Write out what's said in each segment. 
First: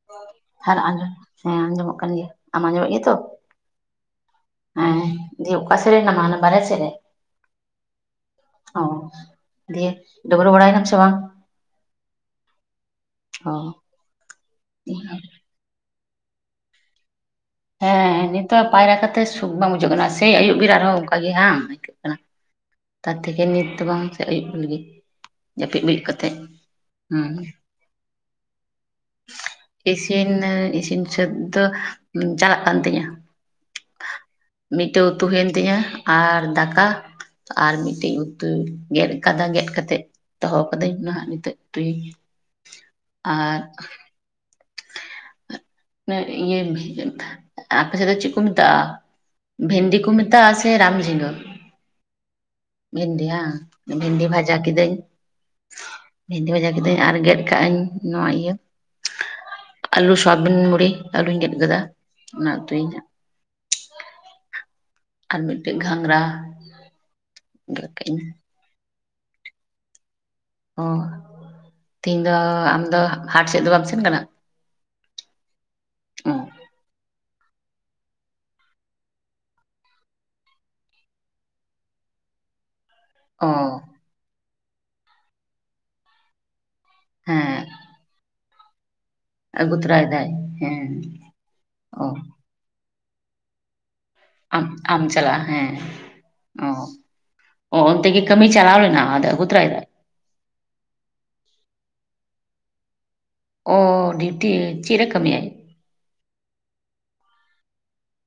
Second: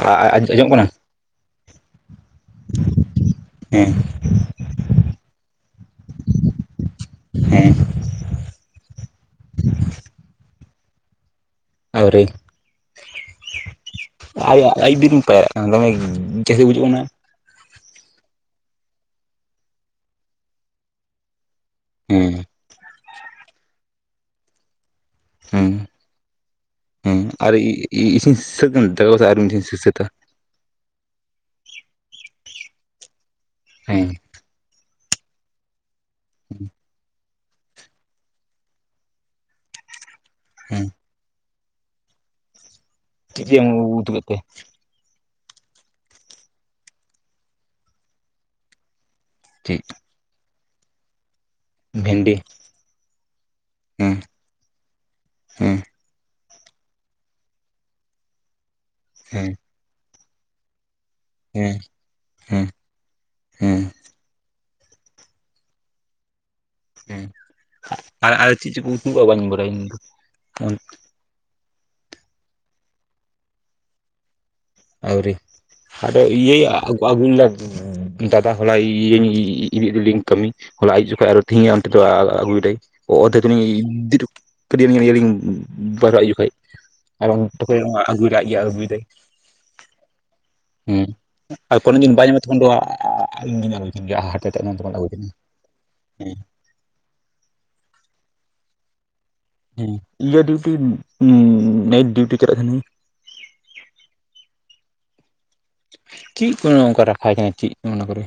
ᱟ- ᱟ- ᱟᱸᱡᱚᱢᱚᱜ [unintelligible] ᱟᱨ ᱠᱟᱱᱟ ᱟᱸᱡᱚᱢ ᱦᱮᱸ ᱟᱸᱡᱚᱢᱚᱜ ᱠᱟᱱ ᱜᱮᱭᱟ, ᱟᱢ ᱟᱸᱡᱚᱢᱮᱫ ᱜᱮᱭᱟ ᱛᱚ? ᱦᱮᱸ ᱦᱮᱸ [inaudible] ᱚᱠᱟ ᱥᱮᱫ ᱨᱮ ᱢᱮᱱᱟᱢᱟ ᱦᱟᱱᱟ ᱵᱟᱦᱨᱮ ᱥᱮᱫ ᱨᱮ? ᱦᱮᱸ ᱚ [unintelligible] ᱰᱟ. ᱵᱨᱟ. ᱵᱟᱲᱟᱭᱮᱱᱟᱢ ᱥᱮ ᱵᱟᱝ? ᱟᱣᱨᱤ ᱚ [unintelligible] [inaudible] [unintelligible] ᱦᱮᱸ ᱱᱤᱛᱚᱜ ᱯᱟᱭᱨᱟ ᱠᱟᱛᱮ ᱥᱩᱠ ᱵᱟᱝ ᱵᱩᱡᱷᱟᱹᱜ ᱠᱟᱱᱟ, ᱥᱮ ᱟᱹᱭᱩᱵ ᱵᱮᱲᱟ ᱨᱮᱦᱚᱸ ᱚᱱᱠ ᱜᱮ ᱵᱟᱝ ᱟᱹᱭᱠᱟᱹᱜ ᱠᱟᱱᱟ ᱦᱮᱸ [unintelligible] ᱱᱤᱛ ᱫᱚ ᱵᱟᱝ ᱥᱮ ᱟᱹᱭᱩᱵ [unintelligible] ᱦᱮᱸ ᱡᱟᱹᱯᱤᱫ ᱵᱤᱨᱤᱫ ᱠᱟᱛᱮᱫ ᱦᱮᱸ ᱦᱩᱸ ᱟᱨ ᱤ- ᱤ- ᱤᱥᱤᱱ ᱥᱟᱹᱛ ᱮᱱᱟ ᱫᱟᱠᱟ ᱠᱚ ᱟᱨ ᱤᱥᱤᱱ ᱥᱟᱹᱛᱟ ᱤᱥᱤᱱ ᱤᱥᱤᱱ [unintelligible] ᱫᱚ ᱪᱟᱞᱟᱜ ᱠᱟᱱ ᱛᱤᱧᱟᱹ, ᱦᱮᱸ ᱢᱤᱫᱴᱮᱱ ᱩᱛᱩ ᱦᱩᱭᱮᱱ ᱛᱤᱧᱟ᱾ ᱟᱨ ᱫᱟᱠᱟ ᱟᱨ ᱢᱤᱫᱴᱮᱡ ᱩᱛᱩᱩᱭ ᱜᱮᱫ ᱟᱠᱟᱫᱟ, ᱜᱮᱫ ᱠᱟᱛᱮᱮᱫ ᱫᱚᱦᱚ ᱦᱮᱸ ᱠᱟᱹᱫᱟᱹᱧ ᱢᱟ ᱦᱟᱸᱜ ᱱᱤᱛᱚᱜ ᱛᱩᱭᱤᱧ ᱢᱮ᱾ ᱪᱮᱜ ᱪᱮ ᱮᱢ ᱩ-ᱩᱛᱩ ᱠᱮᱫ ᱛᱮ? ᱤᱭᱟᱹ [unintelligible] ᱛᱷᱟ, ᱟᱯᱮᱥᱮᱫ ᱫᱚ ᱪᱤᱜ ᱠᱩ ᱢᱮᱛᱟᱜᱼᱟ? ᱪᱮᱫ ᱵᱷᱮᱱᱰᱤ ᱠᱩ ᱢᱮ ᱛᱟᱜᱼᱟ ᱥᱮ ᱨᱟᱢ ᱡᱷᱤᱜᱟᱹ᱾ ᱵᱷᱮᱱᱰᱤ᱾ ᱵᱷᱤᱱᱰᱤ ᱦᱟ ᱦᱮᱸ ᱵᱷᱤᱱᱰᱤ ᱵᱷᱡᱟ ᱠᱤᱫᱟᱹᱧ᱾ ᱦᱮᱸ ᱵᱷᱮᱱᱫᱤ ᱵᱷᱟᱡᱟ ᱠᱤᱫᱟᱹᱧ, ᱟᱨ ᱜᱮᱫ ᱠᱟᱜ ᱟᱹᱧ ᱱᱚᱣᱟ ᱤᱭᱟᱹ ᱦᱮᱸ᱾ ᱟᱹᱞᱩ, ᱥᱚᱣᱟᱵᱤᱱ ᱵᱩᱲᱤ, ᱟᱹᱞᱩᱧ ᱜᱮᱫ ᱦᱮᱸ ᱠᱟᱫᱟ ᱚᱱᱟ ᱦᱮᱸ ᱩᱛᱤ ᱤᱧ ᱦᱟᱸᱜ᱾ ᱦᱮᱸ ᱟᱨ ᱢᱤᱫᱴᱮᱡ ᱜᱷᱟᱝᱨᱟ᱾ ᱦᱮᱸ ᱟ-ᱟᱨ-ᱟᱨ ᱪᱤᱜ ᱪᱩᱠᱩ ᱩᱛᱩᱣ ᱠᱟᱜ ᱵᱟᱹᱧ ᱵᱟᱲᱟᱭᱟ ᱤᱧ ᱫᱚ᱾ ᱚᱸ, ᱛᱤᱦᱤᱧ ᱫᱚ ᱟᱢ ᱫᱚ ᱦᱟᱴ ᱥᱮᱫ ᱫᱚ ᱵᱟᱢ ᱥᱮᱱ ᱠᱟᱱᱟ? ᱟᱹᱣᱨᱤ᱾ ᱟᱫᱚ ᱚ ᱤᱭᱟᱹᱭ ᱟ-ᱟ-ᱟᱜ-ᱟᱜᱩ ᱞᱮᱫᱟ ᱫᱟ-ᱫᱟ ᱦᱚᱞᱟᱭ ᱤ-ᱤ-ᱤ-ᱤᱫᱤ-ᱤᱫᱤ ᱞᱤᱫᱤᱞᱤᱧ ᱠᱟᱹᱢᱤ᱾ ᱦᱚᱞᱟ ᱟᱭᱩᱵ ᱡᱚᱠᱷᱚᱡ ᱟᱨᱚ ᱛᱤᱦᱤᱧᱟ ᱚᱱᱛᱮ ᱫᱚ ᱟ-ᱟ-ᱟᱜᱩ ᱚ ᱠᱮᱫᱟᱭ᱾ [unintelligible] ᱮᱵᱚᱝ ᱦᱮᱸ ᱛᱮᱠᱚᱡ ᱟ-ᱟᱜᱩᱭ ᱫᱟᱭ ᱟᱡ ᱜᱮ ᱟᱜᱩᱭ ᱫᱟᱭ᱾ ᱟᱹᱜᱩ ᱛᱚᱨᱟᱭ ᱫᱟᱭ ᱦᱮᱸ ᱚ᱾ ᱛᱟᱠᱷᱚᱱ ᱫᱚ ᱟ-ᱟ-ᱟ-ᱤᱧ ᱜᱮᱧ ᱛᱮᱦᱮᱱᱟ ᱦᱟ ᱟᱢ ᱟᱢ ᱪᱟᱞᱟᱜᱼᱟ ᱦᱮᱸ᱾ ᱚᱸ, ᱚ-ᱚᱱᱛᱮ ᱜᱮ ᱠᱟᱹᱢᱤ ᱪᱟᱞᱟᱣ ᱞᱮᱱᱟ ᱟᱫᱚ ᱟᱹᱜᱩ ᱛᱚᱨᱟᱭ ᱫᱟᱭ ᱦᱮᱸ ᱤᱭᱟᱹ ᱰᱤᱭᱩᱴᱤ ᱱᱟ-ᱱᱟᱭᱤᱴ ᱰᱤᱭᱩᱴᱤ ᱠᱚᱨᱮ ᱛᱟᱦᱮᱱᱟᱭ᱾ ᱚᱻ ᱰᱤᱭᱩᱴᱤ ᱪᱮᱜ ᱨᱮ ᱠᱟᱹᱢᱤᱭᱟᱭ? ᱪᱤᱜ ᱠᱚ ᱚᱱᱠᱟ ᱨᱟᱠᱷᱟ ᱠᱟᱱᱟ ᱪᱤᱜ ᱠᱩ ᱚᱱᱟ ᱠᱚᱨᱮ᱾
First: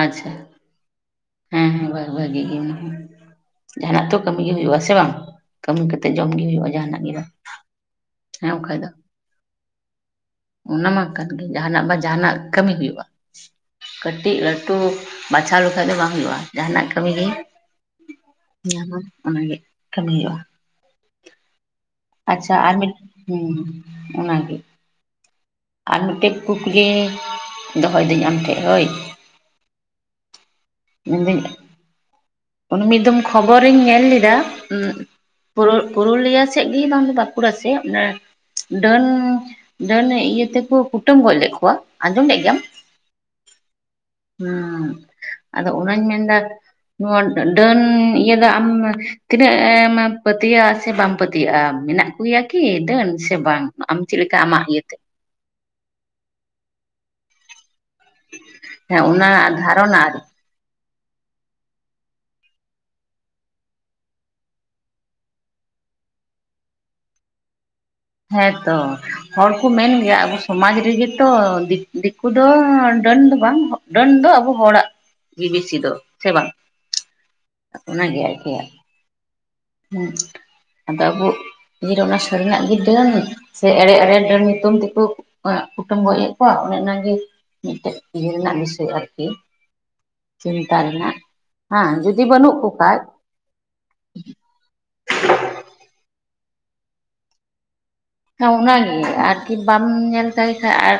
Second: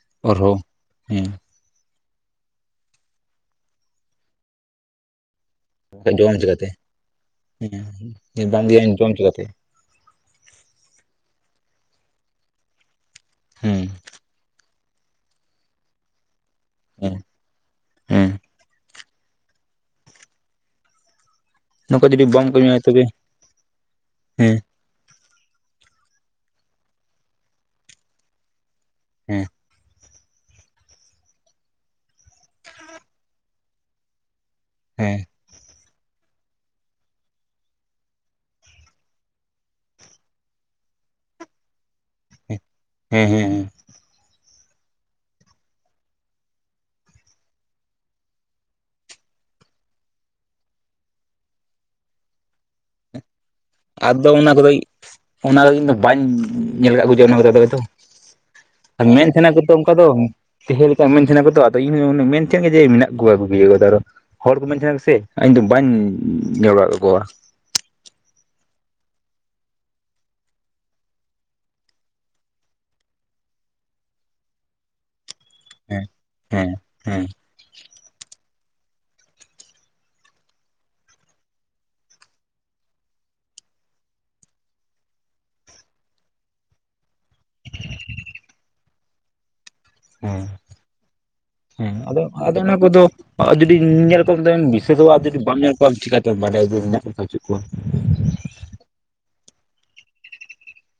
ᱟᱸᱪᱪᱷᱟ᱾ ᱚᱨᱦᱚᱸ ᱦᱮᱸ ᱦᱮᱸ ᱵᱷᱟ-ᱵᱷᱟᱹᱜᱤ ᱜᱮ ᱡᱟᱦᱟᱱᱟᱜ ᱛᱚ ᱠᱟᱹᱢᱤ ᱜᱮ ᱦᱩᱭᱩᱜᱼᱟ ᱥᱮ ᱵᱟᱝ? ᱠᱟᱹᱢᱤ ᱠᱟᱛᱮᱜ ᱡᱚᱢ ᱜᱮ ᱦᱩᱭᱩᱜᱼᱟ ᱡᱟᱦᱟᱱᱟᱜ ᱜᱮᱫᱚ ᱦᱮᱸ ᱵᱟᱢ ᱵᱟᱠᱷᱟᱡ ᱤᱫᱤᱭᱟ ᱫᱚ᱾ ᱡᱚᱢ ᱪᱤᱠᱟᱹᱛᱮ ᱚᱱᱟ ᱢᱟ ᱠᱟᱱ ᱜᱮ ᱡᱟᱦᱱᱟᱜ ᱵᱟ ᱡᱟᱦᱟᱱᱟᱜ ᱠᱟᱹᱢᱤ ᱦᱩᱭᱩᱜᱼᱟ᱾ ᱦᱩᱸ᱾ ᱠᱟᱹᱴᱤᱡ ᱞᱟᱹᱴᱩ ᱵᱟᱪᱷᱟᱣ ᱞᱮᱠᱷᱟᱡ ᱫᱚ ᱵᱟᱝ ᱦᱩᱭᱩᱜᱼᱟ᱾ ᱡᱟᱦᱟᱱᱟᱜ ᱠᱟᱹᱢᱤ ᱦᱮᱸ ᱜᱮ ᱦᱮᱸ ᱧᱟᱢᱟ ᱚᱱᱟᱜᱮ ᱠᱟᱹᱢᱤ ᱦᱩᱭᱩᱜᱼᱟ᱾ ᱱᱚᱝᱠᱟ ᱡᱩᱫᱤ ᱵᱟᱢ ᱟᱪᱪᱷᱟ ᱟᱨ ᱠᱟᱹᱢᱤᱭᱟ ᱢᱤ ᱛᱚᱵᱮ ᱦᱩᱸ ᱚᱱᱟ ᱦᱮᱸ ᱜᱮ᱾ ᱟᱨ ᱢᱮᱫᱴᱮᱡ ᱠᱩᱠᱞᱤ ᱫᱚᱦᱚᱭ ᱫᱟᱹᱧ ᱟᱢᱴᱷᱮᱜ ᱦᱳᱭ᱾ ᱦᱮᱸ ᱾ ᱢᱮᱱᱫᱟᱹᱧ ᱢᱤᱫ ᱫᱚᱢ ᱠᱷᱚᱵᱚᱨᱤᱧ ᱧᱮᱞ ᱞᱮᱫᱟ ᱩᱸᱜ ᱦᱮᱸ ᱯᱳ-ᱯᱩᱨᱩᱞᱤᱭᱟ ᱥᱮᱜ ᱜᱤ ᱵᱟᱝ ᱵᱟᱸᱠᱩᱲᱟ ᱥᱮᱜ ᱚᱱᱟ ᱰᱟᱹᱱ ᱰᱟᱹᱱ ᱤᱭᱟᱹ ᱛᱮᱠᱚ ᱠᱩᱴᱟᱹᱢ ᱜᱚᱡ ᱞᱮᱜ ᱠᱚᱣᱟ ᱟᱸᱡᱚᱢ ᱞᱮᱜ ᱜᱮᱭᱟᱢ᱾ ᱦᱮᱸ ᱦᱮᱸ ᱦᱮᱸ ᱦᱮᱸ᱾ ᱦᱩᱸ ᱟᱫᱚ ᱚᱱᱟᱧ ᱢᱮᱱᱫᱟ ᱱᱚᱣᱟ ᱰᱟᱹ-ᱰᱟᱹᱱ ᱤᱭᱟᱹ ᱫᱚ ᱟᱢ ᱛᱤᱱᱟᱹᱜ ᱮᱢ ᱯᱟᱹᱛᱭᱟᱹᱜᱼᱟ ᱥᱮ ᱵᱟᱢ ᱯᱟᱹᱛᱭᱟᱹᱜᱼᱟ? ᱢᱮᱱᱟᱜ ᱮᱭᱟ ᱠᱤ ᱰᱟᱹᱱ ᱥᱮ ᱵᱟᱝ? ᱟᱢ ᱪᱮᱫ ᱟᱫᱚ ᱞᱮᱠᱟ ᱚᱱᱟ ᱫᱚ ᱟᱢᱟᱜ ᱠᱟᱹᱡ ᱤᱭᱟᱹᱛᱮ ᱚᱱᱟ ᱫᱚ ᱤᱧ ᱵᱟᱹᱧ ᱧᱮ-ᱧᱮᱞ ᱠᱟᱜ ᱠᱚ ᱡᱮ ᱚᱱᱟ ᱠᱚᱨᱮ ᱫᱚ ᱦᱚᱭᱛᱚ᱾ ᱦᱮᱸ ᱚᱱᱟ ᱢᱮᱱ ᱛᱟᱦᱮᱱᱟ ᱠᱚᱛᱚ ᱚᱱᱠᱟ ᱫᱷᱟᱨᱚᱱᱟ ᱫᱚ᱾ ᱟᱨ ᱛᱟᱦᱮᱸ ᱜᱮᱛᱚ ᱢᱮᱱ ᱛᱟᱦᱮᱱᱟ ᱠᱚ ᱛᱚ ᱟᱫᱚ ᱤᱧᱦᱚ ᱚᱱᱟ ᱢᱮᱱ ᱛᱟᱦᱮᱸ ᱡᱮ ᱢᱮᱱᱟᱜ ᱠᱚᱣᱟ ᱟᱵᱚ ᱠᱚ ᱤᱭᱟᱹ ᱨᱮᱫᱚ ᱟᱨᱚ᱾ ᱦᱚᱲ ᱠᱚ ᱢᱮᱱ ᱛᱟᱦᱮᱱᱟ ᱠᱚ ᱥᱮ ᱤᱧᱫᱚ ᱵᱟᱹᱧ ᱧᱮᱞ ᱵᱟᱲᱟ ᱠᱟ ᱠᱚᱣᱟ᱾ ᱦᱮᱸᱛᱚ ᱦᱚᱲ ᱠᱩ ᱢᱮᱱ ᱜᱮᱭᱟ ᱟᱵᱚ ᱥᱚᱢᱟᱡᱽ ᱨᱮᱜᱮ ᱛᱚ ᱫᱤᱠᱩ ᱫᱤᱠᱩ ᱫᱚ ᱰᱟᱹᱱ ᱫᱚ ᱵᱟᱝ᱾ ᱰᱟᱹᱱ ᱫᱚ ᱟᱵᱚ ᱦᱚᱲᱟᱜ ᱜᱤ ᱵᱮᱥᱤ ᱫᱚ ᱦᱮᱸ ᱥᱮ ᱵᱟᱝ? ᱦᱮᱸ ᱦᱮᱸ ᱚᱱᱟ ᱜᱮ ᱟᱨᱠᱤ᱾ ᱦᱩᱸ ᱟᱫᱚ ᱟᱵᱚ ᱤᱭᱟᱹ ᱨᱮ ᱚᱱᱟ ᱥᱟᱹᱨᱤᱱᱟᱜ ᱜᱮ ᱰᱟᱹᱱ ᱥᱮ ᱮᱲᱮ ᱮᱲᱮ ᱰᱟᱹᱱ ᱧᱩᱛᱩᱢ ᱛᱮᱠᱚ ᱠᱩ ᱮᱸ ᱠᱩᱴᱟᱹᱢ ᱜᱚᱡᱮᱫ ᱠᱚᱣᱟ ᱚᱱᱮ ᱚᱱᱟ ᱜᱮ᱾ ᱢᱤᱜᱴᱮᱡ ᱤᱭᱟᱹ ᱨᱮᱱᱟᱜ ᱵᱤᱥᱚᱭ ᱟᱨᱠᱤ᱾ ᱦᱮᱸ ᱪᱤᱱᱛᱟ ᱨᱮᱱᱟᱜ, ᱦᱟᱝ ᱡᱩᱫᱤ ᱵᱟᱹᱱᱩᱜ ᱠᱚ ᱠᱷᱟᱡ᱾ ᱟᱨ ᱡᱩᱫᱤ ᱧᱮᱞ ᱠᱚᱵᱮᱱ ᱵᱤᱥᱮᱥ [unintelligible] ᱡᱩᱫᱤ ᱧᱮᱞ ᱠᱚᱣᱟᱢ ᱛᱚᱵᱮᱢ ᱵᱤᱥᱥᱟᱹᱥᱚᱜᱼᱟ ᱟᱨ ᱡᱩᱫᱤ ᱵᱟᱢ ᱧᱮᱞ ᱠᱚᱣᱟ ᱪᱤᱠᱟᱛᱮᱢ ᱵᱟᱰᱟᱭᱟ ᱡᱮ ᱢᱮᱱᱟᱜ ᱠᱚᱣᱟ ᱥᱮ ᱵᱟᱪᱩᱜ ᱠᱚᱣᱟ᱾ ᱚᱱᱟᱜᱮ ᱟᱨᱠᱤ ᱵᱟᱢ ᱧᱮᱞ ᱠᱟᱭ ᱠᱷᱟᱡ ᱟᱨ,